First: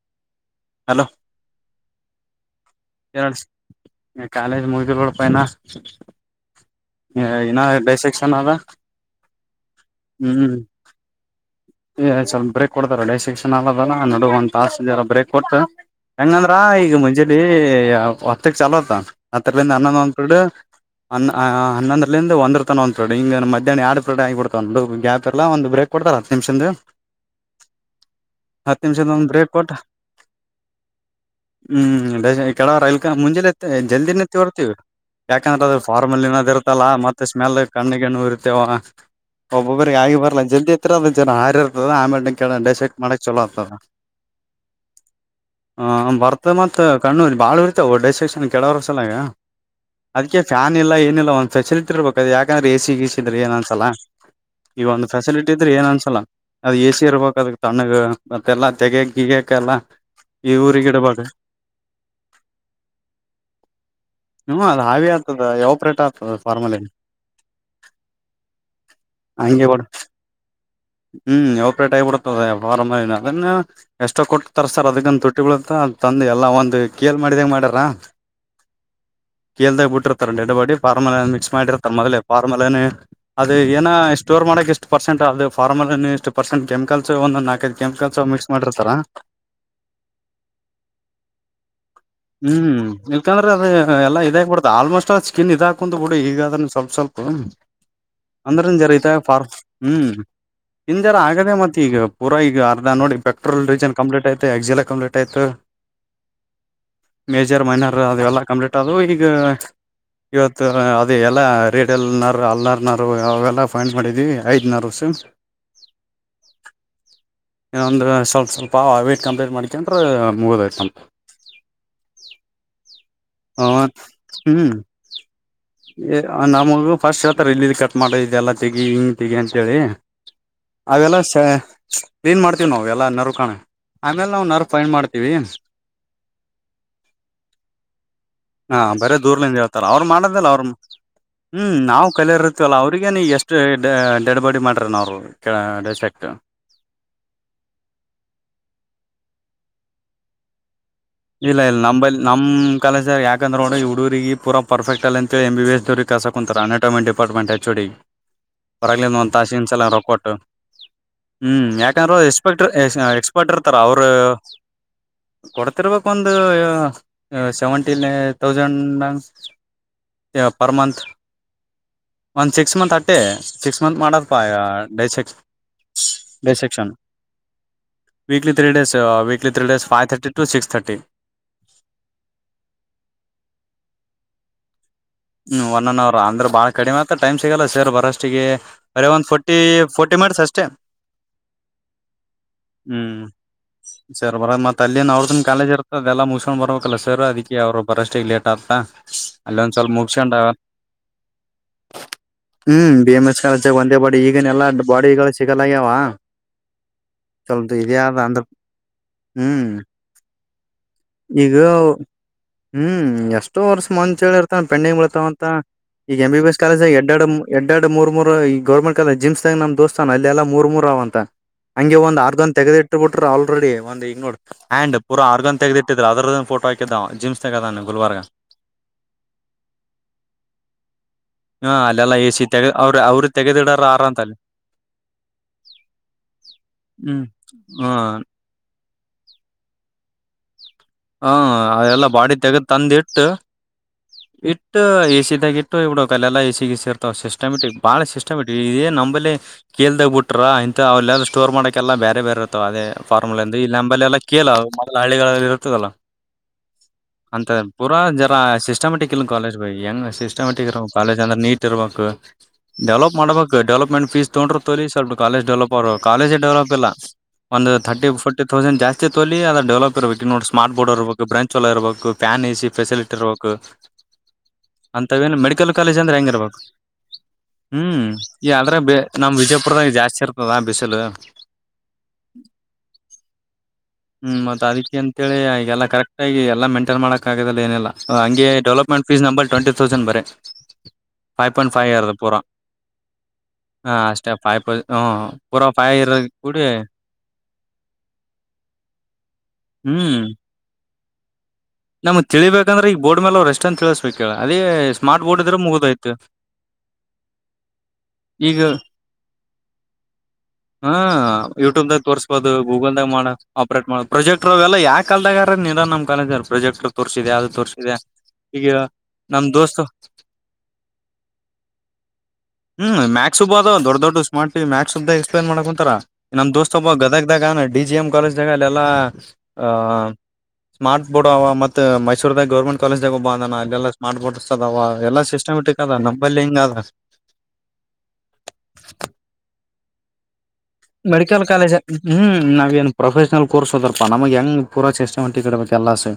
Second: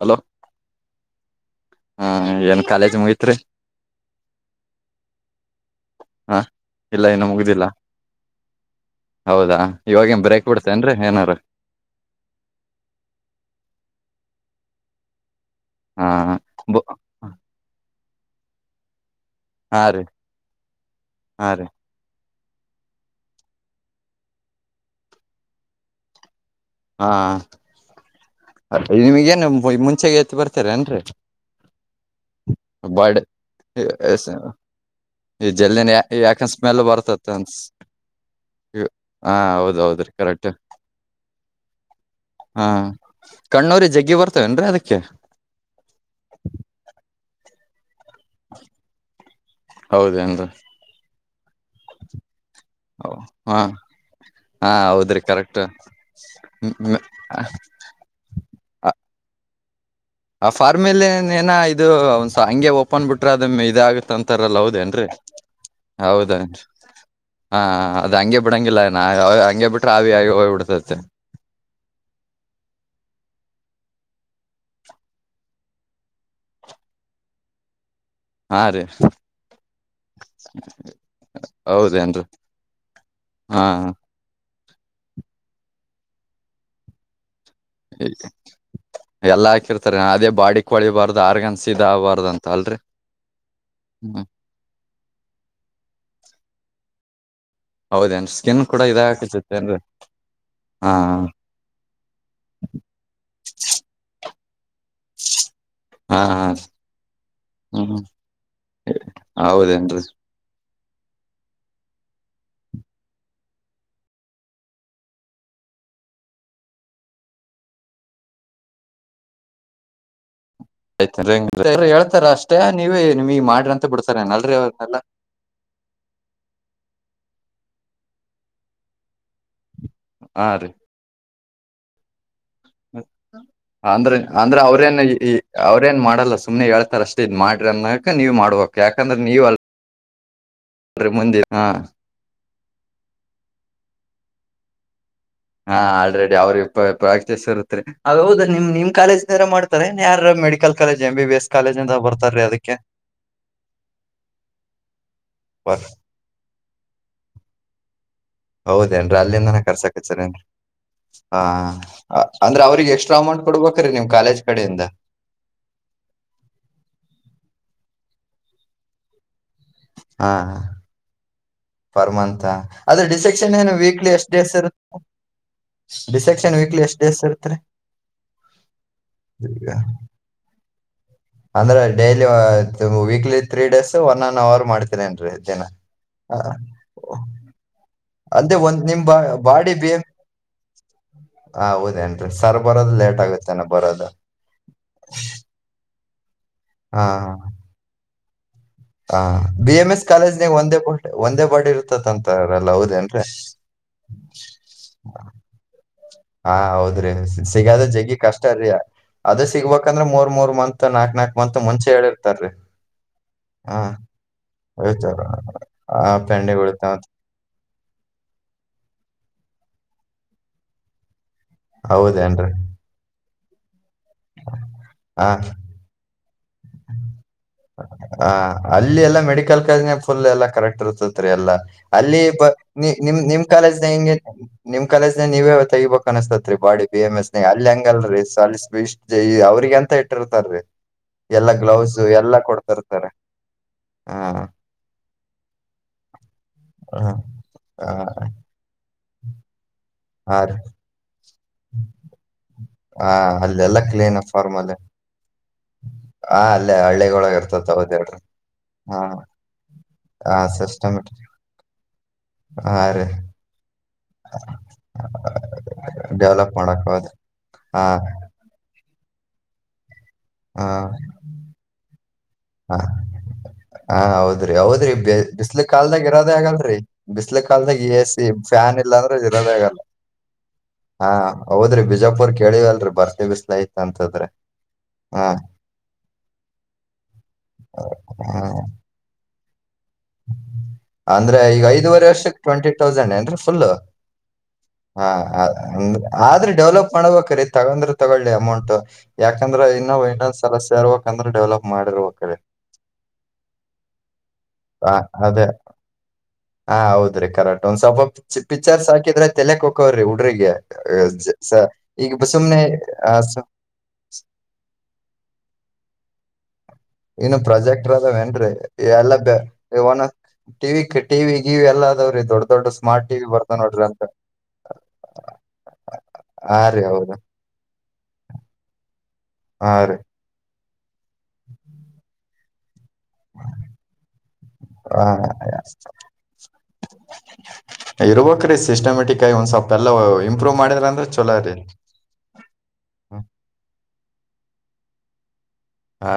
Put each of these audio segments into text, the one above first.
Hello hello ಹ್ಮ ಏನ್. College ಮುಗತ್ರಿ ಕಾಲೇಜ್ ಮುಗಿದಿಲ್ಲ ನೋಡಪ್ಪ ಇನಾ. [inaudible] ಇಲ್ಲ ಇನ್ನುೂ ಮುಗಿದಿಲ್ಲ ಡೈಸೆಕ್ಷನ್ ಅದ ಹೌದಾ ಇವಾಗೇನ್ ಬ್ರೇಕ್ ಬಿಡ್ತೇ ಏನ್ರೀ ಏನಾರೀ. ಸ್ವಲ್ ಬ್ರೇಕ್ ಕೊಡ್ತಾರ ಡ ಸೆಕ್ಷನ್ ಅಲ್ಲ ಅದಲ್ಲ ನಡ ಒ ತಲ್ಲ ಬ್ರಕ್. ಕೊಟ್ಟ ಹಾ ಹೆಂಗಂದ್ರ ಈಗ ಮುಂಜಲಿ ಹತ್ತಕ್ ಚಲೋತ್ತದ. ಹತರಲಿಂದದ ಹಾ ಹನ್ನೊಂದು ರೀ ಒಂದ ಪಿರಡ ಹಾ ರೀ ಹನ್ನೊಂದಲಿಂದದ ಒಂದರ. ಹತ್ತರತನ ಒಂ ಪ್ರಿಡ ಹಿಂಗ ಮಧ್ಯಾಹ್ ಎರಡ ಪ್ರಿಡ ಆಗಿಬಿಡ್ತ ಒಂದು ಗ್ಯಾಪ್ ಇಲ್ಲ ಒಂದು ಬ್ರೇ ಕೊಡ್ತಾರ ಹತ್ತು ನಿಮಿಷದ. [inaudible] [inaudible] ನಿಮಿಷದ ನಿಮಗ ಒಂದು ಏನು ಬ್ರೇಕ್ ಕೊಟ್ಟ ಮುಂಚೆೆಗೆ. [inaudible] ಬರ್ತಾರ ಏನ್ರರಿ. ಹ್ಮ್ ಬೆ ಕೆಳವರ ಇ ಮುಂಜೆತ್ತ ಜಲ್ದಿನೆ ತರುತ್ತೀವಿ. ಈ ಯಾಕಂದ್ರೆ ಅದ್ರ ಜಲ್ದಿನ ಫಾರ್ಮ ಅಲ್ಲಿ ಇನ್ನೋ್ ಯಾಕನ್ ಸ್ಮೆಲ್ ಇರ್ತ್ತಲ್ಲ ಮತ್ತೆ ಬರ್ತತ್ತ ಸ್ಮೆಲ್ ಅನ್ಸ್ ಕಣ್ಣಿಗೆಣ್ಣೂ ಉರಿತ್ಯಾವ. ಹಾ ಒಬ್ಬೊಬ್ಬರಿಗೆ ಹೌದೌದ್ರಿ ಆಗಿ ಬರ್ಲಾ ಕರೆಕ್ಟ್ ಜದಿ ಎತ್ತರ ಅದ್ ಜರ. ಹಾರಿ ಇರ್ತದ ಆಮೇಲೆ ಕ ಹಾ ಡಿಸೆಟ್ ಮಾಡಕ್ ಚಲೋ ಆಗ್ತದ. ಕಣ್ಣೂರಿ ಜಗ್ಗಿ ಬರ್ತವೇನ್ರೀ ಅದಕ್ಕೆ ಹ ಬರ್ತತದ ಮತ ಕಣ್ಣೂರಿ ಬಾಳ ಉರಿಯುತ್ತವೂ ಡೈಸಸ್. ನ ಕೆಳವರೆಸಲ ಅದಕ್ಕೆ ಹೌದೇನ್ರಿ ಫ್ಯಾನ್ ಇಲ್ಲ ಏನಿಲ್ಲ ಒಂದ್ ಫೆಸಿಲಿಟಿ ಇರಬೇಕು. ಯಾಕಂದ್ರೆ ಎಸಿ ಗಿಸಿ ಇದ್ರೆ ಏನ್ ಹಾ ಅನ್ಸಲ್ಲ ಹಾ ಈಗ ಒಂದು ಹೌದ್ರಿ ಫೆಸಿಲಿಟಿ ಕರೆಕ್ಟ್ ಇದ್ರೆ ಏನ್ ಅನ್ಸ. ಅದ ಎಸಿ ಇರ್ಬೇಕಕ್ ಅದ ತಣ್ಣಗ ಮತ್ತೆಲ್ಲ ತೆೆಗೆ ಗಿಗಕ ಎಲ್ಲ. ಆ ಫಾರ್ಮಲೆ ನ್ ಏನ ಇದು ಒ ಹಂಗೆ ಓಪನ್ ಬಿಟ್ರೆ ಅದ ಇದಾಗತ್ ಹ್ಮ ಅಂತಾರಲ್ಲ ಹೌದ. ಹಾವಿ ಆಗ್ತದ ಯಾವ ಪ್ರ್ರೇಟ್ ಆಗ್ತದೆ ಫಾರ್ಮಲ್ಲಿಲ್ಲಿ. ಹಾ ಅದ ಹಂಗೆ ಬಿಡಂಗಿಲ್ಲ ನಾ ಹಂಗೆ ಬಿಟ್ರ ಹಾವಿಯಾಗಿ ಹೋಗಿ ಬಿಡುತೈತಿ. ಹ್ಮ್ ಉಪರೇಟ್ ಆಗಿಬಿಡ್ತದೆ ಫಾರ್ಮರ್ ಅದನ್ನ. ಎಷ್ಟೋ ಕೊಟ್ಟತಾರ ತರಸ್ತರ ಅದಕ್ಕಂತ ತುಟ್ಟಿ ಬಿಳುತ್ತ ತಂದು ಎಲ್ಲ ಒಂದು ಕೇಲ್ ಮಾಡಿದಂಗ ಮಾಡ್ಯಾರ. ಹಾ ರೀ. ಕೀಲ್ದಾಗ್ ಬಿಟ್ಟಿರ್ತಾರೆ ದಡ್ಡ ಬಾಡಿಫಾರ್ಮಲ್ ಮಿಕ್ಸ್ ಮಾಡಿರ್ತ ಮೊದಲೆ ಹೌದೇನ್ರಿ ಫ್ಮಲೆೇ. ಅದು ಹಾ ಏನ ಸ್ಟೋರ್ ಮಾಡಕ್ಷ್ಟು ಪರ್ಸೆಂಟ್ ಅದು ಪಾರ್ಮಲ್ ಇಷ್ಟು ಪರ್ಸೆಂಟ್ ಕೆಮಿಕಲ್ಸ್ ಒಂದಂದು ನಾಕೈದ. ಕೆಮಿಕಲ್ಸ್ ಮಿಕ್ಸ್ ಮಾಡಿರ್ತಾರ. ಎಲ್ಲಾ ಹಾಕಿರ್ತಾರಾ. ತರೆ ಅದೇ ಬಾಡ ಕೊಳಿಬಾರುದ ಆರ್ಗನ್ಸಿ ಇದಬಾರದ. ಹ್ಮ್ ಇಲ್ಕಂದ್ರೆ ಅದ ಎಲ್ಲ ಹ್ಮ್ ಇದಾಗಿಗ್ಬ ಬಿಡತ ಆಲ್ಮೋಸ್ಟ್. ಕಿನ್ ಇದ ಹಾಕೊಂಡ್ ಬಿುಡ ಈಗಾದದ್ರ ಸ್ವಲ್ ಸ್ವಲ್ಪ. ಹೌದೇನ್ರಿ ಸ್ಕಿನ್ ಅಂದ್ರನ್ ಕೂಡ ಜರ ಇತಾಗ ಫಾರ್ ಇದಾಗತೈತೇನ್ರಿ ಹ್ಮ್ ಹಾ ಇನ್ ಜರ ಆಗದೆೇ ಮತ್ತೆ ಈಗ. ಪೂರ ಈಗ ಅರ್ಧ ನೋಡ ಪೆಟ್ರೋಲ್ ಡೀಸಲ್ ಕಂಪ್ಲಟ್ ಆಯಿತು ಎಕ್ಸೆಲ್ ಕಂಪ್ಲೀಟ್ ಆಯಿತು. [inaudible] ಮೇಜರ್ ಮೈನರ್ ಹ್ಮ್ ಅದು ಎಲ್ಲ ಕಂಪ್ಲೀಟ್ ಅದು ಈಗ. ಹೌದೇನ್ರಿ ಇವತ್ತು ಅದು ಎಲ್ಲ ರೀಟಲ್ನರು ಅಲ್ನಾರನಾರು ಅವೆಲ್ಲ ಫೈಂಡ್ ಮಾಡಿದ್ವಿ ಐದನಾರಸು. [inaudible] ಏನ ಅಂದ್ರ ಸ್ವಲ್ಪ ಸ್ವಲ್ ವ್ಟಟ್ ಕಂಪ್ಲೀಟ್ ಮಾಡಿಕೆ ಅಂದೆ ಮುಗದ ಐತ. [unintelligible] ಹೇಳ್ತಾರ ಅಷ್ಟೇ ನೀವೇ ನಿಮ್ಗೆಗ್ ಮಾಡ್ರಿ ಅಂತ ನಮ್ದು ಬಿಡ್ತಾರ ಅಲ್ರಿ ಅವನ್ನಲ್ಲ. ಏ ನಮಗ ಫಸ್ಟ್ ಹತರ ಇಲ್ಲಿಿದ್ದ ಕಟ್ ಮಾಡಲ್ಲ ತೆಗಿ ಹಿಂಗ್ ತೆಗಿ ಅಂತೇಳಿ. ಹಾ ರೀ. ಅವೆಲ್ಲಾ ಸ ಏನ್ ಮಾಡ್ತೀವಿ ನಾವ ಎಲ್ಲಾ ನರ ಕಾಣ ಆಮೇಲೆ ನಾವವು ನರ ಫೈನ್ ಮಾಡ್ತೀವಿ. ನ್ ಮಾಡಲ್ಲ ಸುಮ್ನೆ ಹಳ್ತ ಅಷ್ಟ ಇದ್ ಮಾಡ್ರಿ ಅನ್ನ ನೀವು ಮಾಡ. ಹಾ ಬರ ದೂರ್ನಿಂದ ಹೇಳ್ತಾರ ಅವ್ರು ಮಾಡದಲ್ಲ ಅವ್ರ [unintelligible] ಅಲ್ರಿ ಮುಂದೆ ಹಾ ಹ್ಮ್ ನಾವವು. ಕಲರ್ತ್ತವಲ್ಲ ಅವ್ರಗ ನೀ ಎಷ್ಟು ಡೆಡ್ ಬಾಡಿ ಮಾಡ್ರ ನ ಅವ್ರು. ಹಾ ಡಿಸೆಕ್ಟ್ ಆಲ್ರೆಡಿ ಅವ್ರ. ಪ್ರಾಕ್ಟೀಸ್ ಇರುತ್ರಿ ಅ ಹೌದ ನಿಮ್ ನಿಮ್ ಕಾಲೇಜ್ನಾರ ಮಾಡ್ತಾರೆ ಯಾರ medical. College M B B. S ಇಲ್ಲ ಕಾಲೇಜ್ ಇಲ್ಲ ಅಂತ ನಂಬಲ್ಲಿ ಬರ್ತಾರೀ ನಮ್ಮ ಅದಕ್ಕೆ ಕಾಲೇಜರ್ ಯಾಕಂದ್ರೆ ನೋಡಿ ಹುಡುಗರಿಗೆ ಪೂರ ಪರ್ಫೆಕ್ಟ್ ಅಲ್ಲಾ ಅಂತ ಎಂ ಬಿ ಎಸ್ ದವ್ರ. ಕಸ ಕುಂತರ ಅನಟೋಮೆಂಟ್ ಡಿಪಾರ್ಟ್ಮೆಂಟ್ ಎಚ್ ಡಿ ಹೌದೇನ್ರಿ ಹೊರಲಿಂದ ಒಂದ ಅಲ್ಲಿಂದನ ತಾಸಿನ್ಸಲ ರೊಕಟ್ಟು. ಕರ್ಸಕತ್ತರೇನ್ರಿ ಹಾ ಹ್ಮ್ ಯಾಕಂದ್ರೆ ಅಂದ್ರ ಎಕ್ಸ್ಪೆಕ್ಟ್ರ ಅವ್ರಿಗೆ ಎಕ್ಸ್ಟ್ರಾ ಅಮೌಂಟ್ ಎಕ್ಸ್ಪರ್ಟ್ ಇರ್ತಾರ ಕೊಡ್ಬೇಕ್ರೀ ನಿಮ್ ಅವರು. ಕಾಲೇಜ್ ಕಡೆಯಿಂದ ಕೊಡ್ತಿರ್ಬೇಕ ಒಂದು ಅ ಸೆವೆಂಟಿನ್ ತೌಸಂಡು. ಹಾ ಪರ್ ಮಂತ್. ಪರ್ ಮಂತ ಒಂದ್ ಸಿಕ್ಸ್ ಮಂತ್ ಆದ್ರೆ ಅಟ್ಟೆ ಡಿಸೆಕ್ಷನ್ ಏನು ಸಿಕ್ಸ್ ಮಂತ್ ವೀಕ್ಲಿ ಎಷ್ಟು ಮಾಡದಪಾ ಡೇಸ್ ಇರುತ್ತೆ. ಡೈ ಸೆಕ್ ಡೈ ಡಿಸೆಪ್ಕ್ಷನ್ ವೀಕ್ಲಿ ಸೆಕ್ಷನ್ ಎಷ್ಟ್ ಡೇಸ್ ಇರ್ತ್ರಿ. Weekly three days weekly three days five thirty to six thirty. ಅಂದ್ರೆ daily weekly three days one an hour ಮಾಡ್. ಹ್ಮ್ ಒನ್ ಅನ್ ಅವರ್ ಅಂದ್ರೆ ಬಾಳ ಕಡಿಮೆ ಆತ್ತ ಟೈಮ್ ಸಿಗಲ್ಲ ಸೇರ್ ಬರೋಷ್ಟಿಗೆ ಅದೇ ಒಂದ್ ನಿಮ್ ಅರೆೇ ಒಂದ ಫೋರ್ಟಿ ಫೋಿ. ಿ [unintelligible] ಮಾಡ್ಸ್ ಅಷ್ಟೇ. ಹ ಹೌದೇನ್ರಿ ಸರ್ ಬರೋದು ಲೇಟ್ ಆಗುತ್ತೇನ ಬರೋದು. ಬರದತ್ತ್ತ ಮತ್ತ್ ಅಲ್ಲಿನ್ ಅವ್ರದ ಕಾಲೇಜ ಇರ್ತದೆಲ್ಲ ಮುಗುಸ್ಕೊಂಡ ಬರ್ಬೇಕಲ್ಲ ಹಾ ಸರ್ ಅದಕ್ಕೆ ಅವ್ರು ಬರಷ್ಟ ಈಗ ಲೇಟ್ ಆತಾ. ಹ ಬಿ ಎನ್ ಎಸ್. ಕಾಲೇಜ್ನಾಗ ಒಂದೇ ಬ ಒಂದೇ ಬಾಡ್ ಇರ್ತತ್ಂತಾರಲ್ಲ ಹ್ಮ್ ಬಿ ಹೌದೇನ್ರೀ. ಎಂ ಎಸ್ ತಿಗನ ಯವಾ. ಹ ಹೌದ್ರಿ ಸಿಗದ ಜಗ್ಗಿ ಅಂದ್ರ ಕಷ್ಟರಿ ಅದ ಹ್ಮ್ ಸಿಗ್ಬೇಕಂದ್ರ ಮೂರ್ ಮೂರ್ ಮಂತ್. ನಾಕ್ ನಾಕ್ ಈಗ ಮಂತ್ ಮುಂಚೆ ಹೇಳಿರ್ತಾರೀ. ಹ್ಮ್ ಎಷ್ಟೋ ವರ್ಷ ಮುಂಚೇಳಿ ಇರ್ತವ ಪೆಂಡಿಂಗ್ ಹೇಳ್ತಾರ ಬಿಳ್ತಾವ ಅಂತ ಆ ಈಗ ಎಂ ಬಿ ಪೆಂಡಿ ಎಸ್ ಕಾಲೇಜ ಬೀಳ್ತಾವ ಆಗ ಅಂತ ಎಡ್ಡಾ ಡಂ. ಎಡ್ಡಾಡಿ ಮೂರು ಈ ಗೌರ್ಮೆಂಟ ಕಾಲೆಜ್ ಜಿಮ್ಸ್ ತ ನಮ ದೋಸ್ತಾನ ಅಲ್ಲಿಲ್ಲ ಮೂರ ಅವ ಅಂತ. ಹಂಗೆ ಒಂದ್ ಆರ್ಗನ್ ಹೌದೇನ್ರಿ ತೆಗದಿಟ್ಟ ಬಿಟ್ರೆ ಆಲ್ರೆಡಿ ಒಂದ್ ಈಗ್ ನೋಡ್ ಆ್ಯಂಡ್ ಪೂರ ಹಾ ಆರ್ಗನ್ ತೆಗದಿಟ್ಟ. ಅದ್ರದೆ ಫೋಟೋ ಹಾಕಿದ್ದ ಅವ ಜಿಮಸ್. ಹ ಅಲ್ಲಿ ಎಲ್ಲಾ ಮೆಡಿಕಲ್ ಕಾಲೇಜ್ನ ಫುಲ್ ಎಲ್ಲಾ ಕರೆಕ್ಟ್ ಇರ್ತದೆ. [unintelligible] ಎಲ್ಲ ಹ ಅಲ್ಲೆಲ್ಲಾ ಅಲ್ಲಿ ಎ ಸಿ ತೆಗ ಅವ್ರ ನಿಮ ಅವ್ರ ನಿಮ್ ತೆಗೆದಿಡಾರ ಕಾಲೇಜ್ನ ಆರ ಹಗೆ ಅಂತ ಅಲ್ಲಿ ನಿಮ್ ಕಾಲೇಜ್ನ ನೀವೇ ತೆಗಿಬ. ಕನಸ್ತತ್ರಿ ಬಾಡಿ ಬಿ ಎಮ್ ಹ್ಮ್ ಎಸ್ ಅಲ್ಲಿ ಹ್ಮ ಹೆಂಗಲ್ರಿ ಸಲ್ ಅವ್ರಿಗೆ ಅಂತ ಇಟ್ಟಿರ್ತಾರಿ. ಹ್ಮ ಅದೆಲ್ಲ ಬಾಡಿ ತೆಗದ್ ತಂದ್ ಕೊಡ್ತಿರ್ತಾರೆ ಇಟ್ಟು. ಹಾ ಇಟ್ಟು ಎಸಿದಾಗ ಇಟ್ಟ ಇ ಬಿಡ ಕ ಅಲ್ಲ ಎ ಸಿಿಗೆ ಸೇರ್ತಾವ ಹ ಸಿಸ್ಟಮೆಟಕ್ ಬಾಳ ಸಿಸ್ಟಮೆಟಿಕ್. ಇದೇ ನಂಬಲ್ಲಿ ಕೇಲ್ದಾಗ ಹಾ ಬಿಟ್ರ ರೀ ಇಂಥ [unintelligible] ಸ್ಟೋರ್ ಮಾಡಕೆಲ್ಲ ಬೇರೆ ಬೇರೆ. ಅದೇ ಹಾ ಫಾರ್ಮುಲಂದು ಇಲ್ಲಿ ಅಲ್ಲೆಲ್ಲಾ ನಂಬಲ್ಲಿ ಕ್ಲೀನ್ ಎಲ್ಲ ಕೇಲ ಫಾರ್ಮಲ್ ಮೊದಲ ಹಳ್ಳಿಗಳಲ್ಲಿ ಇರ್ತದಲ್ಲ. ಹಾ ಅಲ್ಲೇ ಹಳ್ಳಿಗಳೊಳಗ ಅಂತ ಇರ್ತತ್ ಪೂರ ಹೌದ್ ಹೇಳ್ರಿ ಜರ ಹಾ ಸಿಸ್ಟಮೆಟಿಕ್ ಇನ್ ಕಾಲೇಜ್ ಬ ಹೆಂಗ್ ಹಾ ಸಿಸ್ಟಮೆಟಿಕ್ ಸಿಸ್ಟಮ್ ಕಾಲೇಜ್ ಅಂದ್ರೆ ನೀಟ್. ತ್ತಿರ್ಬೇಕು ಹಾ ರೀ ಡೆವಲಪ್ ಮಾಡ್ಬೇಕು ಡೆವಲಪ್ಮೆಂಟ್. ಫೀಸ್ ತಗೊಂಡ್ರ ತೋಲಿ ಸ್ವಲ್ಪ ಕಾಲಜ್ ಡೆವಲಪ್ ಅವ್ರು ಕಾಲೇಜೇ ಡೆವಲಪ್ ಮಾಡಕ್ ಇಲ್ಲ ಹೋದ್ ಒಂದು ಹಾ ತರ್ಟಿ ಫೋಿ. ತೌಸಂಡ ಜಾಸ್ತಿ ತೋಲಿ ಅದು ಡೆವಲಪ್ ಇರ್ಬೇಕ ನೋ ಹಾ ಸ್ಮಾರ್ ಬೋರ್ಡ್ ಇರ್ಬೇಕ ಬ್ರಾಂಚ್ ಎಲ್ಲ ಇಬೇಕು. ಫ್ಯಾನ್ ಈಸಿ ಹಾ ಫೆಸಿಲಿಟಿ ಇರ್ಬೇಕು ಹಾ ಹೌದ್ರಿ ಹೌದ್ರಿ ಬಿ ಅಂತವೆನು ಬಿಸ್ಲ ಮೆಡಿಕಲ್ ಕಾಲೇಜ್ ಕಾಲ್ದಾಗ ಅಂದ್ರೆ ಹೆಂಗ ಇರೋದೇ ಇರ್ಬೇಕು. ಆಗಲ್ರಿ ಬಿಸ್ಲ ಕಾಲ್ದಾಗ ಎ ಹ್ಮ್ ಸಿ ಯ ಫ್ಯಾನ್ ಆದ್ರೆ ಇಲ್ಲ ಅಂದ್ರೆ ನಮ ಇರೋದೇ ಆಗಲ್ಲ ವಿಜಯಪುರದಾಗ ಜಾಸ್ತಿ ಇರ್ತದ ಬಿಸಿಲು. ಹಾ ಹೌದ್ರಿ ಬಿಜಾಪುರ್ ಕೇಳಿವಲ್ರಿ ಬರ್ತಿ ಬಿಸ್ಲೈತ್. ಹ್ಮ್ ಮತ್ ಅದಕ್ಕೆ ಅಂತೇಳಿ ಈಗೆಲ್ಲ ಕರೆಕ್ಟ್ ಆಗಿ ಎಲ್ಲ ಮೇಂಟೈನ್ ಮಾಡಕ್. [unintelligible] ಏನಿಲ್ಲ ಹಾ ಹಂಗೆ ಡೆವಲಪ್ಮೆಂಟ್ ಫೀಸ್ ನಂಬ ಟ್ವೆಂಟಿ ತೌಸಂಡ್ ಬರೆ. ಅಂದ್ರೆ ಫೈವ್ ಈಗ ಪಾಯಿಂಟ್ ಫೈವ್ ಐದುವರೆ ಇರದ ವರ್ಷಕ್ ಪೂರಾ ಟ್ವೆಂಟಿ ತೌಸಂಡ್ ಅಂದ್ರೆ ಫುಲ್ಲು. ಹಾ ಅಷ್ಟೇ ಫೈವ್ ಪ ಹ ಹಾ ಪೂರ ಫೈವ್ ಹಾಂದ ಇರ ಆದ್ರೆ ಕೂಡಿ ಡೆವಲಪ್ ಮಾಡ್ಬೇಕರೀ. ತಗೊಂಡ್ರೆ ತಗೊಳ್ಳಿ ಅಮೌಂಟ್ ಯಾಕಂದ್ರೆ ಇನ್ನ ಇನ್ನೊಂದ್ಸಲ ಸೇರ್ಬೇಕಂದ್ರೆ ಡೆವಲಪ್. ನಮಗ್ ಮಾಡಿರ್ಬೇಕ್ರಿ ತಿಳಿಬೇಕಂದ್ರೆ ಈಗ ಬೋರ್ಡ್ ಮೇಲೆ ಅವ ರೆಸ್ಟ್ ಅಂತ್ ತಿಳಸ್ಬೇಬೇಕು ಅದೇ ಆ, ಸ್ಮಾಟ್ ಬೋರ್ಡ್ ಅದೇ ಇದ್ರೆ ಮುಗ್ಧಯಿತು ಹಾ ಹೌದ್ರಿ ಕರೆಕ್ಟ್ ಒಂದ್ ಸ್ವಲ್ಪ ಈಗ ಪಿಕ್ಚರ್ಸ್ ಹಾಕಿದ್ರೆ ತೆಲೆಕ್ ಹಕವ್ರಿ ಹುಡ್ರಿಗೆ ಹಾ ಆ, ಜ- ಸ- ಯೂಟ್ಯೂಬ್್ದಾಗ ಈಗ ಬ- ತೋರ್ಸ್ಬೋದು ಸುಮ್ನೆ ಗೂಗಲ್ದಾಗ ಆ, ಮಾಡ್ ಸು- ಅಪ್ ಪ್ರಜೆಕ್ಟ್ರ್ ಎಲ್ಲ ಯಾ ಕಾಲದಾಗ ನ್ ಕಾಲ ಪ್ರಜೆಕ್ಟ್ ತೋರ್ಸಿದೆ ಇನ್ನು ಅದು ಪ್ರೊಜೆಕ್ಟರ್ ತೋರ್ಸಿದೆ ಅದಾವೇನ್ರಿ ಈಗ ಎಲ್ಲ ಬೆ- ನಮ ದೋಸ್ತು ಒನ್ ಟಿವಿ ಟಿವಿ ಗಿವಿ ಎಲ್ಲ ಅದಾವ್ರಿ ದೊಡ್ಡ ದೊಡ್ಡ ಹ್ಮ್ ಸ್ಮಾರ್ಟ್ ಟಿವಿ ಮ್ಯಾಕ್ಸ್ಬ ಬರ್ತಾವ ಅದ ನೋಡ್ರಿ ದೊಡ್ಡ ಅಂತ ದೊಡ್ಡ ಸ್ಮಾರ್ಟ್ ಟಿವಿ ಮ್ಯಾಕ್ಸ್್ದ ಎಕ್ಸ್ಪ್ಲೇನ್ ಮಾಡಕೊಂತಾರ ನಮ್ ಹಾ ರೀ ದಸ್ತೊಬ್ಬ ಹೌದು ಗದಗದಾಗ ಅವ್ನೆ ಡಿ ಜಿ ಮ್ ಕಾಲೇಜ್ಾಗ ಅಲ್ಲೆಲ್ಲಾ ಹಾ ರೀ ಸ್ಮಾರ್ಟ್ ಬೋರ್ಡ್ ಅವ ಮ ಮೈಸೂರ್ದಾಗ ಗೌರ್ಮೆಂಟ್ ಕಾಲೇಜ್ದಾಗೋಬ ಅದನ ಅಲೆಲ್ಲಾ ಸ್ಮಾರ್ಟ್ ಬೋರ್ಡ್ಸ್ ಅದಾವ ಹಾ ಎಲ್ಲ ಸಿಸ್ಟಮ್ಯಾಟಿಕ್ ಅದ ನಂಬಲ್ ಹಿಂಗ ಅದ ಇರ್ಬೇಕ್ರೀ ಸಿಸ್ಟಮೆಟಿಕ್ಗ ಒಂದ್ ಸ್ವಲ್ಪ ಎಲ್ಲ ಇಂಪ್ರೂವ್ ಮಾಡಿದ್ರ ಅಂದ್ರ ಚಲೋ ಮೆಡಿಕಲ್ ರೀ ಕಾಲೇಜ್ ಹ್ಮ್ ನಾವ ಏನ್ ಪ್ರೊಫೆಷನಲ್ ಕೋರ್ಸ್ ಹೋದ್ರಪ್ಪಾ ನಮ್ ಹೆಂಗ ಪೂರಾ ಚೆಷ್ಟೆ ಮಟ್ಟಿಡಬೇಕ ಎಲ್ಲಾ ಆ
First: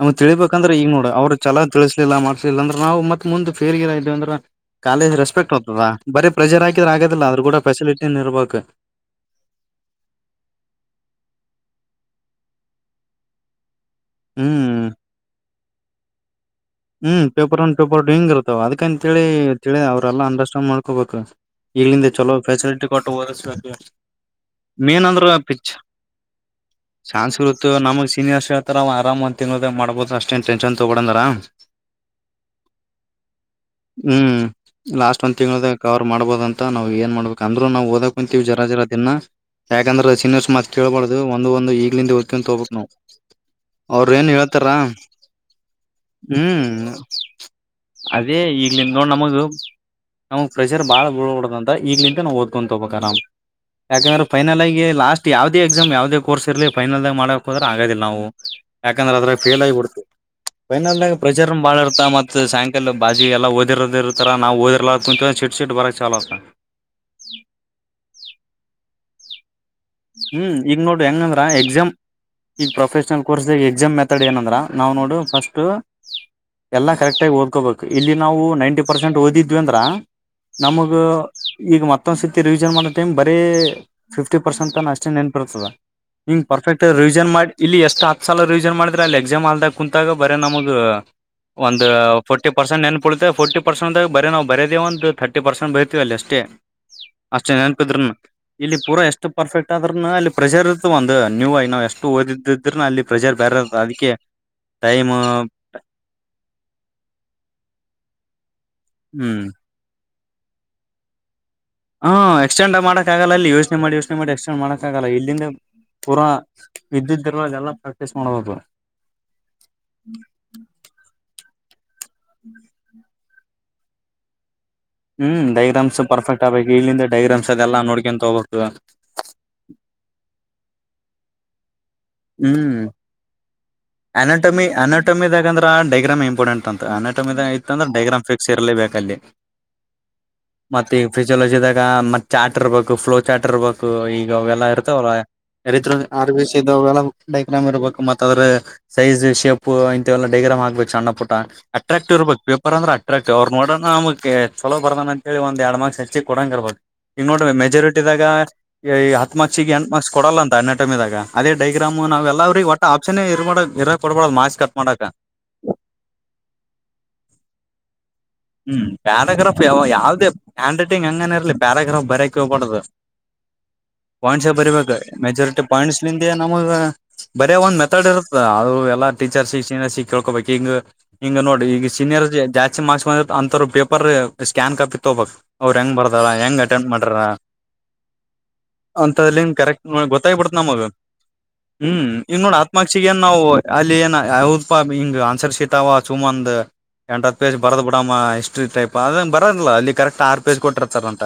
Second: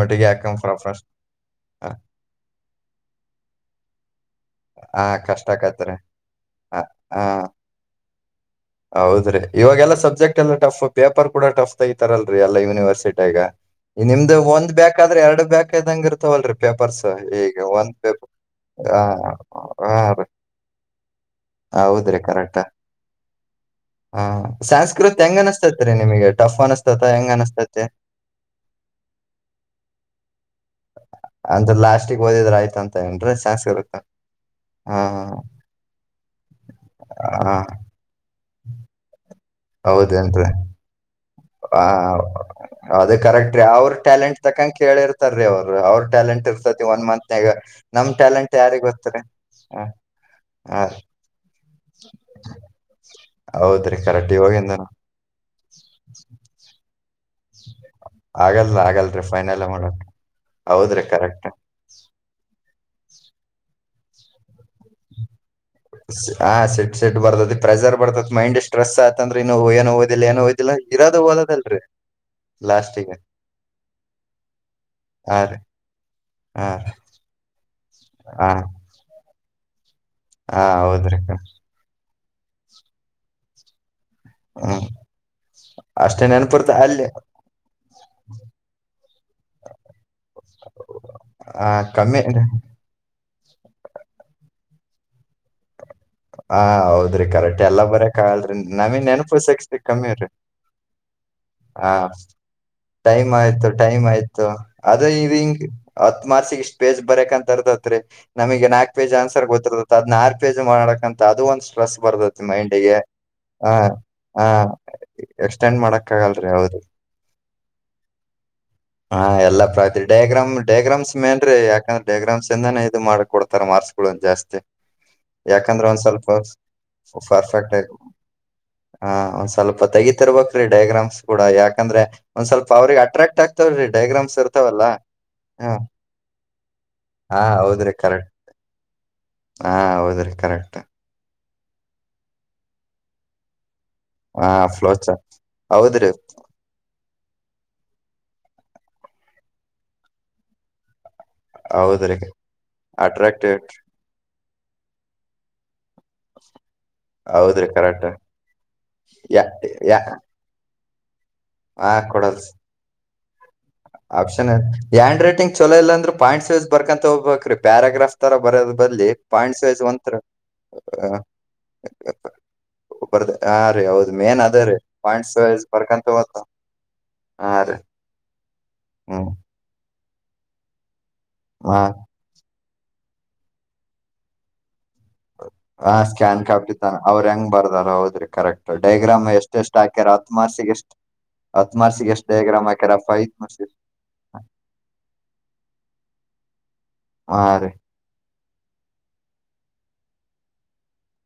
ನಮ ಯಾಕಂದ್ ತಿಳಿಬೇಕಂದ್ರೆ ಈಗ ಫಸ್ಟ್ ನೋಡ ಅವ್ರ ಚಲ ತಿಳಿಸ್ಲಿಲ್ಲ ಮಾಡ್ಲಿಲ್ಲ ಅಂದ್ರೆ ನಾವು ಮತ್ಂದ್ ಫರ್ಗಿಾ ಇದ್ದೇವಂದ್ರ ಆ ಕಾಲೇಜ್ ಕಷ್ಟ ರೆಸ್ಪೆಕ್ಟ್ ಅ್ತದ ಆಕತ್ರಿ ಬರಿ ಪ್ರೆಜಾರ್ ಆ ಅಕಿದ್ರ ಆ, ಆಗದಿಲ್ಲ ಅವ್ರ್ ಕೂಡ ಫೆಸಿಲಿಟಿನ್ ಇರ್ಬೇಕು ಹೌದ್ರಿ ಇವಾಗೆಲ್ಲಾ ಸಬ್ಜೆಕ್ಟ್ ಎಲ್ಲ ಟಫ್ ಪೇಪರ್ ಕೂಡ ಟಫ್ ತಐತಾರಲ್ರರಿ ಎಲ್ಲ ಯೂನಿವರ್ಸಿಟಿಗ ನಿಮ್ದು ಒಂದ್ ಹ್ಮ್ ಬೇಕಾದ್ರೆ ಎರಡು ಬೇಕ ಇದ್ದಂಗಿರ್ತ್ತ ಹ್ಮ್ ಪೇಪರ್ ಒಂದ ಪೇಪರ್ ಡು ಹಿಂಗ್ ಇರ್ತಾವ ಅದಕಂತೇಳಿ ತಿಳ ಅವ್ರೆಲ್ಲಾ ಅಂಡರ್ಸ್ಟಾಂಡ್ ಮಾಡ್ಕೋಬೇಕು ಇಗ್ಲಿಂದ ಹೌದ್ರಿ ಚಲೋ ಕರೆಕ್ಟ್ ಫ್ಯಾಸಿಲಿಟಿ ಕೊಟ್ಟು ಒದ್ದ್ಸ್ಬೇಕು ಹಾ ಮೇನ್ ಸಂಸ್ಕೃತ್ ಅಂದ್ರ ಹೆಂಗ ಪಿಕ್ಚ್ ಅನಸ್ತತ್ರಿ ನಿಮಗೆ ಟಫ್ ಅನಸ್ತತ ಹೆಂಗ ಸಾಸ್ಕೃತ ಅನಸ್ತತಿ ನಮಗ್ ಸೀನಿಯರ್ಸ್ ತ್ರ ಆರಾಮ ಒಂದ ತಿಂಗಳದೇ ಮಾಡಬೋಬುಹುದ್ ಅಷ್ಟೊಂದು ಟೆಂಕ್ಷನ್ ತಗೋಡಂದ್ರ ಅಂದ್ರ ಲಾಸ್ಟ ಓದಿದ್ರ ಆಯ್ತ ಅಂತ ಏನ್ರೀ ಚಾಸ್ರು ಹ್ಮ್ ಲಾಸ್ಟ್ ಒಂದ್ ತಿಂಗಳ ಕವರ್ ಮಾಡಬೋಹುದು ಅ ನಾವು ಏನ್ ಮಾಡ್ಬೇಕ ಹಾ ಅಂದ್ರು ನಾವು ಓದಕ್ ಂತೀವಿ ಜರಾಜರ ಅದನ್ನ ಯಾಕಂದ್ರೆ ಹೌದೇನ್ರಿ ಸೀನಿಯರ್ಸ್ ಮತ್ ಕೇಳಬಾರ್ದ ಅದು ಒಂದು ಒಂದು ಆ ಈಗ್ಲಿಂದ ಹ್ಕಂತ ಹೋಗಬಕ್ ನಾವು ಅದ ಅವ್ರ ಏನ್ ಹೇಳ್ತಾರ ತಾರೀ ಅವ್ರು ಅವ್ರ ಟ್ಯಾಲೆಂಟ್ ಹ್ಮ್ ಇರ್ತತಿ ಒನ್ ಮಂತ್ನ್ಗ ನಮ್ ಟ್ಯಾಲೆಂಟ್ ಯಾರಿಗ್ ಗೊತ್ದ್ ನಮ್ ಪ್ರೆಜಾರ್ ಬಾಳ ಬಳ [unintelligible] ಈಗ್ಲಿಂತ ನಾವು ಓದ್ಕೊಂಡು ಹೋಗಬೇಕ ನಾವು ಹೌದ್ರಿ ಯಾಕೆಂದ್ರೆ ಕರೆಕ್ಟ್ ಫೈನಲ್ ಆಗಿ ಇವಾಗಿಂದನು ಲಾಸ್ಟ್ ಯಾವದೇ ಎಕ್ಸ್ ಯಾವ್ದದ ಕೋರ್ಸ್ ಇರ್ಲಿ ಫೈನಲಿಗಿ ಮಾಡಕ್ ೋದ್ರ ಆಗೋದಿಲ್ಲ ನಾವು ಆಗಲ್ಲ ಯಾಕಂದ್ರೆ ಆಗಲ್ರಿ ಅದ್ರ ಫೇಲ್ ಫೈನಲ್ ಮಾಡಕ್ ಆಗಿಬಡ್ತವಿ ಫೈನಲ್ ಹೌದ್ರಿ ಗಿ ಕರೆಕ್ಟ್ ಬಾಳ ಇರ್ತತ್ ಮತ್ ಸಾಯಂಕಾಲ ಬಾಜಿ ಎಲ್ಲ ಓದಿರ್ದಿರ್ತಾರ ನಾವು ಓದಿರ್ಂತ ಕುಂತ್ ಚಿಟ್ ಹ ಸಿಟ್ ಸಿಟ್ ಬರ್ತತಿ ಪ್ರೆಜರ್ ಬರ್ತತ್ ಮೈಂಡ್ ಸ್ಟ್ರೆಸ್ ಆತಂದ್ರೆ ಇನ್ನು ಏನೋ ಹ್ಮ್ ಇದಲ್ಲಿಏನುದಿಲ್ಲ ಈಗ ನೋಡು ಇರೋದ ಹೆಂಗಂದ್ರ ಓದೋದಲ್ರರಿ ಎಕ್ಸಾಮ್ ಈಗ ಲಾಸ್ಟಿಗೆ ಪ್ರೊಫೆಷನಲ್ ಕೋರ್ಸ್ ಎಕ್ಸಾಮ್ ಮೆತಡ್ ಏನಂದ್ರ ನಾವ್ ನೋಡು ಹಾ ರೀ ಫಸ್ಟ್ ಹಾ ಎಲ್ಲಾ ಕರೆಕ್ಟಗಿ ಓದ್ಕೋಬೇಕು ಇಲ್ಲಿ ನಾವು ಹಾ ನೈಂಟಿ ಪರ್ಸೆಂಟ್ ಓದಿದ್ವಿ ಅಂದ್ರ ಹಾ ನಮಗ ಹೌದ್ರಿ ಈಗ ಮತ್ತೊಂದ್ ಸತಿ ರಿವಿಜನ್ ಮಾಡೋ ಟೈಮ್ ಬರೀ ಫಿಫ್ಟಿ ಪರ್ಸೆಂಟ್ ಹ್ಮ್ ಅಷ್ಟೇ ನೆನಪ್ ಇರ್ತದ ಅಷ್ಟೇ ಹಿಂಗ ನೆನಪಿರ್ತ ಪರ್ಫೆಕ್ ಅಲ್ಲಿ ರಿವಿಜನ್ ಮಾಡಿ ಇಲ್ಲಿ ಎಷ್ಟು ಹತ್ ಸಲ ರಿವಿಜನ್ ಮಾಡಿದ್ರ ಅಲ್ಲಿ ಎಕ್ಸಾಮ್ ಅಲ್ದಾಗ ಕುಂತಾಗ ಬರೇ ನಮದು ಆ ಒಂದು ಕಮ್ಮಿ ಪೊರ್ಟಿಪರ್ಸೆಂಟ್ ನೆನಪ್ ಪುಳಿತೆ ಪೊರ್ಟಿರ್ಸೆಂಟ್ ಬರಿನಾ ಬರೀ ಒಂದು ತರ್ಟಿ ಪರ್ಸೆಟ್ ಬ ತ್ತ್ ಅಲ್ಲಿ ಅಷ್ಟೇ ಹಾ ಹೌದ್ರಿ ಅಷ್ಟ ಕರೆಕ್ಟ್ ಎಲ್ಲಾ ನೆನಪಿದ್ರನ್ ಬರಕ್ ಆಗಲ್ರಿ ಇಲ್ಲಿ ಪೂರಾ ನಮಗ್ ಎಷ್ಟು ನೆನಪು ಪರ್ಫೆಕ್ಟ್ ಶಕ್ತಿ ಆದ್ರೂನು ಕಮ್ಮಿ ರೀ ಅಲ್ಲಿ ಪ್ರೆಷರ್ ಇರುತ ಒಂದು ನೀವು ನೋ ಹಾ ಎಷ್ಟು ಓದಿದ್ದಿದ್ರ ಅಲ್ಲಿ ಪ್ರೆಜರ್ ಬೇರೆ ಇತ್ತ ಅದಕ್ಕೆ ಅದ ಟೈಮ್ ಇದಿಗ್ ಹತ್ ಮಾರ್ಸಸ್ಗೆ ಇಷ್ಟ ಪೇಜ್ ಬರಕ್ ಅಂತ ಇರ್ದತ್ರಿ ನಮಗೆ ನಾಕ್ ಪೇಜ್ ಹ್ಮ್ ಆನ್ಸರ್ ಗತ್ತರ್ದ ಅದ್ನ ಆರು ಪೇಜ್ ಮಾಡಕಂತ ಅದು ಒಂದ್ಸ ಹಾ ಎಕ್ಸ್ಟೆಂಡ್ ಮಾಡಕ್ ಆಗಲ್ಲ ಅಲ್ಲಿ ಯೋಚನೆ ಮಾಡಿ ಯೋಚನೆ ಮಾಡಿ ಹ ಎಕ್ಸ್ಟೆಂಡ್ ಮಾಡಕ್ ಆಗಲ್ಲ ಇಲ್ಲಿಂದ ಎಕ್ಸ್ಟೆಂಡ್ ಮಾಡಕ್ ಪೂರಾ ಆಗಲ್ರಿ ಹೌದು ಇದ್ದಿದೆಲ್ಲ ಎಲ್ಲಾ ಪ್ರಾಕ್ಟೀಸ್ ಮಾಡ್ಬೇಕು ಹಾ ಎಲ್ಲ ಪ್ರಾತಿ ಡಯಾಗ್ರಾಮ್ ಡಯಾಗ್ರಾಮ್ಸ್ ಮೇನ್ರೀ ಯಾಕಂದ್ರೆ ಡೈಗ್ರಾಮ್ಸ ಇಂದಾನೇ ಇದು ಮಾಡ್ಕೊಡ್ತಾರೆ ಮಾರ್ಸ್ ಗುಳ ಜಾಸ್ತಿ. ಹ್ಮ ಯಾಕಂದ್ರೆ ಒಂದ್ ಡಯಾಗ್ರಾಮ್ಸ ಸ್ವಲ್ಪ ಪರ್ಫೆಕ್ಟ ಆಗ್ಬೇಕು ಇಲ್ಲಿಂದ ಡಯಾಗ್ರಾಮ್ಸ ಅದೆಲ್ಲ ನೋಡ್ಕೊಂತ ಹೋಗಬೇಕು. ಹಾ ಒಂದ್ ಸ್ವಲ್ಪ ತೆಗಿತಿರ್ಬೇಕ್ ಡಯಾಗ್ರಾಮ್ಸ ಕೂಡ ಯಾಕಂದ್ರೆ ಒಂದ್ ಸ್ವಲ್ಪ ಅವ್ರಿಗೆ ಅಟ್ರ್ಯಾಕ್ಟ ಆಗ್ತವ್ರೀ. ಅನೋಟಮಿ ಅನೋಟಮಿದಾಗ ಅಂದ್ರ ಡಯಾಗ್ರಾಮ್ ಇಂಪಾರ್ಟೆಂಟ್ ಅಂತ ಅನೊಟಮಿ ಹಾ ಇತ್ತುಂದ್ರ ಹೌದ್ರಿ ಕರೆಕ್ಟ್ ಡಯಾಗ್ರಾಮ್ ಫಿಕ್ ಸ್ ಇರ್ಲೇಬೇಕಲ್ಲಿ. ಹಾ ಹೌದ್ರೀ ಕರೆ. ಮತ್ತೆ ಈ ಫಿಸಿಯೋಲಜಿದಾಗ ಮತ್ ಚಾಟ್ರ ಇರ್ಬೇಕು ಫ್ಲೋ ಚಾಟ್ ಇರ್ಬೇಕು ಈ ಇವಾಗ್ ಹಾ ಅವೆಲ್ಲಾ ಫ್ಲೋಚ ಇರ್ತಾವಲ್ಲ? ಹೌದ್ರಿ [unintelligible] ಇದು [unintelligible] ಡಯಾಗ್ರಾಮ್ ಇರಬೇಕ್ ಮತ್ ಅದ್ರ ಸೈಜ್ ಶೇಪ್ ಇಂತಥವೆಲ್ಲ ಡಯಾಗ್ರಾಮ್ ಹಾಕ್ಬೇಕು ಸಣ್ಣ ಪು ಟ್ಟ ಅಟ್ರಾಟಿವ್ ಹೌದ್ರಿ ಇರ್ಬೇಕು ಪೇಪರ್ ಅಂದ್ರ ಅಟ್ರಾಕ್ಟಿವ್ ಅವರ್ ನೋಡಣ [unintelligible] ಚಲೋ ಬರ್ದಾನ ಅಂತ ಹೇಳಿ ಒಂದ ಎರಡ್ ಮಾರ್ಕ್ ಹೆಚ್ ಕೊಡಂಗ ಇರ್ಬೇಕು ಈ ನೋಡ್ರಿ ಹೌದ್ರಿ ಕರೆಕ್ಟ್ ಮೆಜೋರಿಟಿದಾಗ ಈ ಹತ್ತು ಯ ಮಾರ್ಕ್ಸ ಗ ಎಂಟು ಯ ಮಾರ್ಕ್ಸ ಕೊಡಲ್ಲ ಅಂತ [unintelligible] [unintelligible] ಅದೇ ಹಾ ಡಯಾಗ್ರಾಮ್ ಕೊಡಲ್ ನಾವೆಲ್ಲ ಅವರ್ಗ್ ಒಟ್ಟ ಆಪ್ಷನ್ ನೇ ಇರ್ಬಾರ್ದು ಆಪ್ಷನ್ ಹ್ಯಾಂಡ್ ರೈಟಿಂಗ್ ಚಲೋ ಇಲ್ಲ ಅಂದ್ರೆ ಪಾಯಿಂಟ್ಸ ವೈಸ್ ಬರ್ಕಂತ ಹೋಗ್ಬೇಕ್ರೀ ಪ್ಯಾರಾಗ್ರಾಫ್ ತರ ಬರೋದ್ ಹ್ಮ ಬದ್ಲಿ ಪ್ಯಾರಾಗ್ರಾಫ್ ಪಾಯಿಂಟ್ಸ್ ಯಾವ ವೈಸ್ ಒಂತರ ಯಾವ್ದೇ ಹ್ಯಾಂಡ್ ರೈಟಿಂಗ್ ಹಂಗನ ಇರಲಿ ಪ್ಯಾರಾಗ್ರಫ್ ಬರ್ಯಕೆ ಹೋಗ್ಬಾಡ್ದು. ಬರ್ದ ಹಾ ರೀ ಹೌದ್ ಮೇನ್ ಪಾಯಿಂಟ್ಸ ಏ ಅದ ರೀ ಬರಿಬೇಕ ಪಾಯಿಂಟ್ಸ್ ಮೆಜಾರಿಟಿ ವೈಸ್ ಪಾಯಿಂಟ್ಸ ಬರ್ಕಂತ ನಿಂದ ಹೋತ ನಮಗ ಹಾ ಬರಯೋ ರೀ ಒಂದ್ ಮೆತಡ್ ಇರುತ್ [unintelligible] ಅದು ಎಲ್ಲ ಹ್ಮ್ ಟೀಚರ್ಸ್ಗ ಸೀನಿಯರ್ಸ್ ಗೆ ಕೇಳ್ಕೋಬೇಕ ಈಗ ಹಿಂಗ ನೋಡ ಹ ಈಗ ಸೀನಿಯರ್ಸ್ ಜಾಸ್ತಿ ಮಾರ್ಕ್ಸ ಬಂದ್ ಅಂತರು ಪೇಪರ್ ಸ್ಕ್ಯಾನ್ ಕಾಪಿ ತೊಬೊಕ್. ಹ ಸ್ಕ್ಯಾನ್ ಕಾಪಿತಾ ಅವ್ರ ಹೆಂಗ್ ಬರ್ದಾರೊ ಓದ್ರಿ ಕರೆಕ್ಟ ಡಯಾಗ್ರಾಮ್ ಅಂತದ್ಲಿನ್ ಎಷ್ಟ ಎಷ್ಟ ಕರೆಕ್ಟ್ ಹಾಕ್ಯರ ಹಾ ಹತ್ ಮಾರ್ಸಿಗೆ ಎಷ್ಟ? ಹ್ಮ ಈಗ ನೋಡ ಹತ್ ಮಾರ್ಸಿಗ್ ಏನ್ ಫೈವ್ ನಾವು ಮಾರ್ಸಿಗೆ ಅಲ್ಲಿ ಏನ್ [unintelligible] ಹಿಂಗ ಆನ್ಸರ್ ಶೀಟ್ ಅವ ಸುಮಂದ ಎಂಟ್ ಹತ್ ಹಾ ಪೇಜ್ ರೀ ಬರದ್ ಬಿಟ್ [unintelligible] ಹಿಸ್ಟ್ರಿ ಟೈಪ್ ಅದಂಗ ಬರಲ್ಲ ಅಲ್ಲಿ ಕರೆಕ್ಟ ಆರ್ ಪೇಜ್ ಕೊಟ್ಟಿರ್ತಾರ್ ಅಂತ.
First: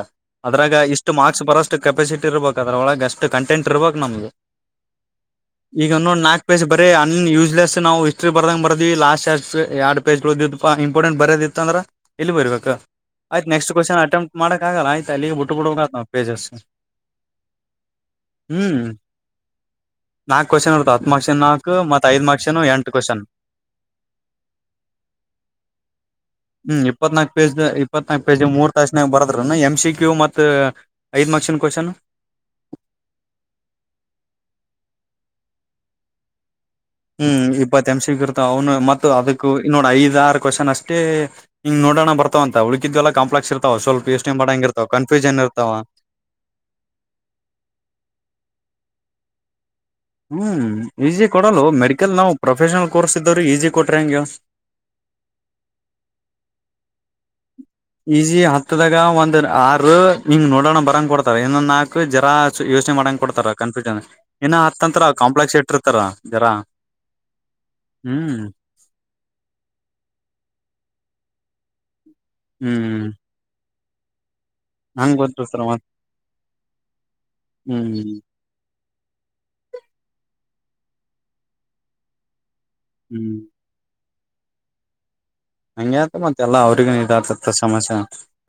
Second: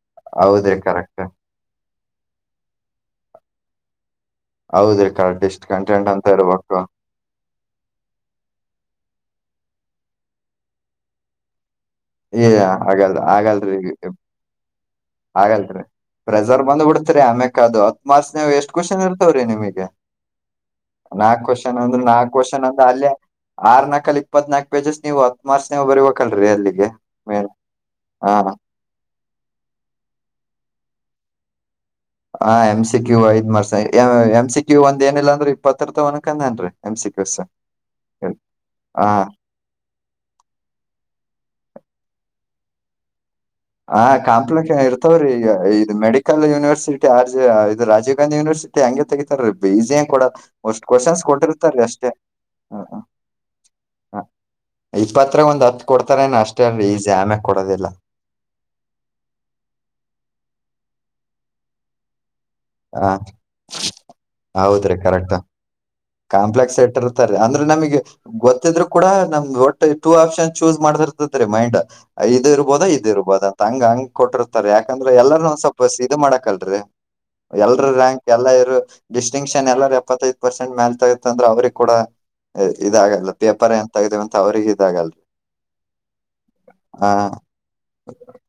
ಅದ್ರಾಗ ಹೌದ್ರಿ ಇಷ್ಟು ಕರೆಕ್ಟ್ ಮಾರ್ಕ್ಸ ಬರೋಷ್ಟು ಕೆಪಾಸಿಟಿ ಇರ್ಬೇಕು ಅದ್ರೊಳಗೆ ಅಷ್ಟು ಕಂಟೆಂಟ್ ಇರ್ಬೇಕು ನಮ್ಗೆ. ಹೌದು [unintelligible] ಕರೆಕ್ಟ ಇಷ್ಟ ಕಂಟೆಂಟ್ ಅಂತ ಇರ್ಬೇಕು. ಹ್ಮ ಯೂಸ್ಲೆಸ್ ನಾವು ಹಿಸ್ಟ್ರಿ ಬರ್ದಂಗ ಬರ್ದ್ವಿ ಲಾಸ್ಟ ಎರ್ಡ್ ಪೇ ಎರಡ್ ಪೇಜ್ಗಳು [unintelligible] ಇಂಪಾರ್ಟೆಂಟ್ ಬರ್ಯೋದಿತ್ ಅಂದ್ರ ಇಲ್ಲಿ ಏ ಬರಿಬೇಕ ಆಗಲ್ ಆಯ್ತ ನೆಕ್ಸ್ಟ ಆಗಲ್ರಿ ಕ್ವಶನ್ ಅಟಂಪ್ ಮಾಡಕ್ ಆಗಲ್ಲ ಆಯ್ತ ಅಲ್ಲಿಗೆ ಬಿಟ್ಟು ಬಿಡುಬೇಕಾಗುತ್ ನಾವು. ಪ್ರೆಜರ್ ಬಂದ್ ಬಿಡ್ತರಿ ಆಮೆಕ್ ಅದು ಹತ್ ಮಾರ್ಸನವು ಎಷ್ಟ ಹ್ಮ್ ಕ್ವಶನ್ ಇರ್ತವ್ರೀ ನಿಮಗೆ? ನಾಕ್ ಕ್ವಶನ್ ಇರ್ತಾವ ಹತ್ ಮಾರ್ಕ್ಸ್ ನಾಕ್ ನಾಲ್ಕು ಕ್ವಶನ್ ಅಂದ್ರೆ ಮತ್ ಐದ್ ನಾಲ್ಕು ಮಾರ್ಕ್ಸ್ ಕ್ವಶನ್ ಅಂದ್ರೆ ಎಂಟ್ ಅಲ್ಲೇ ಕ್ವಶನ್ ಆರ್ ನಾಕಲ್ಲಿ ಇಪ್ಪತ್ನಾಕು ಪೇಜಸ್ ನೀವು ಹತ್ಮಾರ್ಸ್ನವ್ ನೀವು ಬರಿಬೇಕಲ್ರಿ ಹ್ಮ್ ಅಲ್ಲಿಗೆ? ಇಪ್ಪತ್ನಾಕ್ ಮೇನ್ ಪೇಜ್ ಇಪ್ಪತ್ನಾಲ್ಕು ಹ ಪೇಜ ಮೂರು ತಾಸ್ನಾಗ ಬರದ್ರುನು ಎಂ ಸಿ ಕ್ಯೂ ಮತ್ತು ಐದು ಮಾರ್ಕ್ಸಿನ್ ಕ್ವಶನ್? ಹ ಎಂ ಸಿ ಕ್ಯ ಐದ್ ಮಾರ್ಕ್ಸ ಎಂ ಸಿ ಕ್ಯೂ ಒಂದ್ ಏನಿಲ್ಲ ಅಂದ್ರ ಇಪ್ಪತ್ತರ ತ ಒನ್ಕಂದೇನ್ ರೀ. ಹ್ಮ ಇಪ್ಪತ್ ಎಂ ಸಿ ಕ್ಯೂ ಇರ್ತವ್ ಅವ್ನು ಮತ್ ಹ ಅದಕ್ ಕ್ಕು ನೋಡ ಐದ್ ಆರು ಕ್ವಶನ್ ಅಷ್ಟೇ ಹಿಂಗ್ ನೋಡಣ ಬರ್ತವ ಅಂತ ಉಳಕಿದ್ ಎಲ್ಲ ಕಾಂಪ್ಲೆಕ್ಸ ಹ ಕಾಂಪ್ಲೆಕ್ಸ ಇರ್ತವ್ರಿ ಇದ medical university R J ಇದು ರಾಜೀವ್ ಗಾಂಧಿ ಯೂನಿವರ್ಸಟಿ ಹಂಗೆ ತಗಿತಾರೆ ಬೆಸಿ ಕೂಡ ಹ್ಮ್ ವಷ್ಟ ಈಸಿ ಕ್ವಶನ್ಸ ಕೊಡಲ್ಲ ಕೊಟ್ಟಿರ್ತಾರೆ ಮೆಡಿಕಲ್ ಅಷ್ಟೇ ನಾವು ಹ ಪ್ರೊಫೆಷನಲ್ ಕೋರ್ಸ್ ಇದ್ದವ್ರು ಈಸಿ ಕೊಟ್ರೆ ಹೆಂಗೆ ಹ ಇಪ್ಪತ್ರ ಒಂದ ಹತ್ ಕೊಡ್ತಾರೇನ್ ಅಷ್ಟೇ ಅಲ್ರಿ ಈಜಿ ಆಮ್ಯಾಗ್ ಕೊಡೋದಿಲ್ಲ. ಈಜಿ ಹತ್ತದಾಗ ಒಂದ್ ಆರು ನಿಂಗ್ ನೋಡೋಣ ಬರಂಗ್ ಕೊಡ್ತಾರೆ ಇನ್ನೊಂದ್ ನಾಲ್ಕು ಜರಾ ಸ ಯೋಚನೆ ಹ ಮಾಡಂಗ್ ಕೊಡ್ತಾರ ಕನ್ಫ್ಯೂಷನ್ ಇನ ಹೌದ್ರಿ ಹತಂತರ ಕರೆಕ್ಟ್ ಕಾಂಪ್ಲೆಕ್ಸ ಇಟ್ಟಿರ್ತಾರ ಜರಾ ಕಾಂಪ್ಲೆಕ್ಸ್ [unintelligible] ಅಂದ್ರೆ ನಮಗೆ ಗೊತ್ತಿದ್ರು ಕೂಡ ನಮ್ದ ಒಟ್ಟ ಟೂ ಆಪ್ಷನ್ ಚೂಸ್ ಮಾಡತಿರ್ತತಿ ಮೈಂಡ್ ಇದು ಇರ್ಬೋದ ಹ್ಮ್ ಇದು ಇರ್ಬೋದ? ಹಂಗ್ ಹಂಗ್ ಕೊಟ್ಟಿರ್ತಾರೆ ಯಾಕಂದ್ರೆ ಹಂಗ್ ಎಲ್ಲರನು ಗೊತ್ತತರ ಮತ್ ಸ್ವಲ್ಪ ಇದು ಮಾಡಾಕಲ್ರಿ. ಎಲ್ರು ಹ್ಮ್ ರ‍್ಯಾಂಕ್ ಎಲ್ಲ ಇರು ಡಿಸ್ಟಿಂಕ್ಷನ್ ಎಲ್ಲಾರು ಎಪ್ಪತ್ತೈದ ಪರ್ಸೆಂಟ್ ಮೇಲ್ ತೆಗಿತ್ ಅಂದ್ರೆ ಅವ್ರಿಗ್ ಕೂಡ ಇದಾಗಲ್ಲ ಹ್ಮ್ ಪೇಪರ್ ಎಂತ ತಗ್ದವಂತ ಅವ್ರಿಗೆ ಇದಾಗಲ್ ಹಂಗೆ ಆತ ಮತ್ತ ಎಲ್ಲಾ ಅವ್ರಿಗ ಇದ ಆತ್ ಸಮಸ್ಯೆ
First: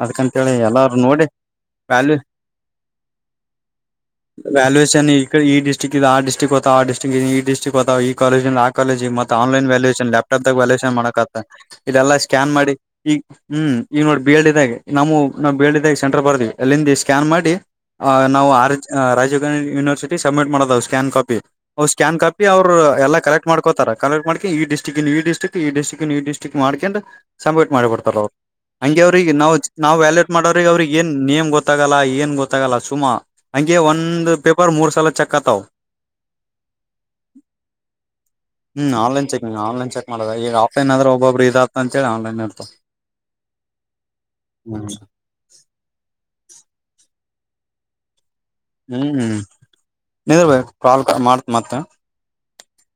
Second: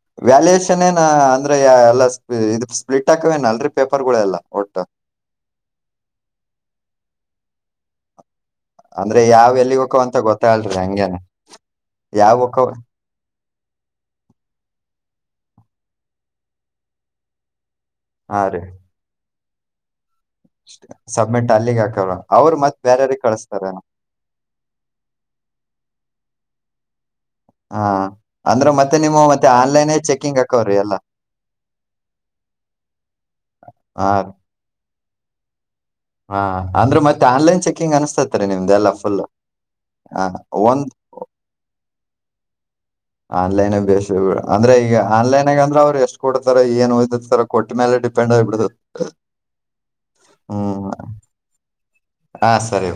ಅದ್ಕಂತೇಳಿ ವ್ಯಾಲ್ಯೂಯೇಷನ್ ಎಲ್ಲರು ಏನ ನೋಡಿ ಅಂದ್ರೆ ಯಾ- ಎಲ್ಲ ವ್ಯಾಲ್ಯೂ ಸ್ಪ- ಇದು ಸ್ಪ್ಲಿಟ್ ಹಾಕವೇನ ಅಲ್ರರಿ ಪೇಪರ್ ಗಳೆಲ್ಲಾ ವಾಲಯೇಷನ್ ಈಕಡ ಈ ಡಿಸ್ಟಿಕ್ ಇದ ಆ ಡಿಸ್ಟಿಕ್ ಹೋತಾವ್ ಆ ಡಿಸ್ಟಿಕ್ ಇಂದ ಈ ಡಿಸ್ಟ್ರಿಕ್ಟ್ ಗೆ ಬರ್ತಾವ್ ಈ ಕಾಲೆಜ್ ಯಿಂದ ಕಾಲಜಿ ಅಂದ್ರೆ ಮತ್ತು ಯಾವ ಆನ್ಲೈನ್ ಎಲ್ಲಿಗೆ ಹೋಗವ ವ್ಯಾಲ್ಯೂಯೇಷನ್ ಅಂತ ಲಾಪ್ ಟಾಪ್ ದಾಗ ಗೊತ್ತಾಗಲ್ರಿ ವ್ಯಾಲ್ಯೂಯೇಷನ್ ಹಂಗೇನ ಮಾಡಕ ಆತದ ಇದೆಲ್ಲಾ ಯಾವ ಸ್ಕ್ಯಾನ್ ಹೋಗವ ಮಾಡಿ ಈಗ ಹ್ಮ್ಂ ಈಗ ನೋಡಿ ಬಿ ಎಲ್ ಡಿ ದಾಗ ನಾವು ನಾವು ಬಿ ಎಲ್ ಡಿ ದಾಗೆ ಸೆಂಟರ್ ಬರ್ದ್ವಿ ಅಲ್ಲಿಂದ ಸ್ಕ್ಯಾನ್ ಮಾಡಿ ಆ ಹಾ ನಾವು ರೀ ಆ ರಾಜೀವ್ ಗಾಂಧಿ ಯೂನಿವರ್ಸಿಟಿ ಸಬ್ಮಿಟ್ ಮಾಡೋದವು ಸ್ಕ್ಯಾನ್ ಕಾಫಿ ಸಬ್ಮಿಟ್ ಅಲ್ಲಿಗೆ ಅವ್ ಹಾಕವ್ರ ಸ್ಕ್ಯಾನ್ ಕಾಪಿ ಅವ್ರು ಅವ್ರ ಮತ್ತೆ ಎಲ್ಲಾ ಬೇರೆಯವ್ರಿಗೆ ಕಲೆಕ್ಟ್ ಕಳಿಸ್ತಾರ ಮಾಡ್ಕತಾರ ಕಲೆಕ್ಟ ಮಾಡಕೋಡ ಈ ಡಿಸ್ಟಿಕಿಂದ್ ಈ ಡಿಸ್ಟಿಕ್ಟಿಂದ ಈ ಡಿಸ್ಟಿಕದ ಈ ಡಿಸ್ಟಕಂದ್ ಮಾಡ್ಕೊಂಡ ಸಂಪೇಟ್ ಹಾ ಮಾಡಿಬಿಡ್ತಾರ ಅವ್ರು ಅಂದ್ರ ಮತ್ತೆ ಹಂಗೆ ನಿಮ್ಮ ಅವ್ರಗೆ ಮತ್ತೆ ನಾವ್ ಆನ್ಲೈನ್ ನಾವ್ ವ್ಯಾಲೆಟ್ ಚೆಕಿಂಗ್ ಮಾಡೋರಿಗೆ ಹಾಕವ್ರಿ ಅವ್ರಿಗೆ ಎಲ್ಲ ಏನ್ ನೇಮ್ ಗೊತ್ತಾಗಲ್ಲಾ ಏನ್ ಗೊತ್ತಾಗಲ್ಲಾ ಸುಮನ್ ಹಂಗೆ ಹಾ ರೀ. ಒಂದು ಪೇಪರ್ ಮೂರು ಸಲೇ ಚೆಕ್ ಆತಾವ ಹಾ ಅಂದ್ರೆ ಮತ್ತೆ ಆನ್ಲೈನ್ ಚೆಕಿಂಗ್ ಅನ್ಸ್ತತ್ರಿ ನಿಮ್ದಲ್ಲಾ ಹ್ಮ್ ಫುಲ್ ಆನ್ಲೈನ್ ಹ ಒಂದ ಫೀಸ್ ಅಂತೇಳಿ ಆನ್ಲೈನ್ ಆನ್ಲೈನ್ ಬೇಸ್ ಬಿಡ ಅಂದ್ರೆ ಈಗ ಹ್ಮ್ ಆನ್ಲೈನ್ ಆಗಂದ್ರ ಅವ್ರು ಎಷ್ಟು ಕೊಡ್ತಾರೆ ಏನ್ ಓದತರ ಕೊಟ್ಟ ಮೇಲೆ ಡಿಪೆಂಡ್ ಆಗ್ಬಿಟ್ಟೈತೆ ಹ್ಮ್ ನಿಲ್ ಬೈ ಕಾಲ್ ಮಾಡ್ತ್ ಮತ್ತ್ ಹಾ ಸರಿ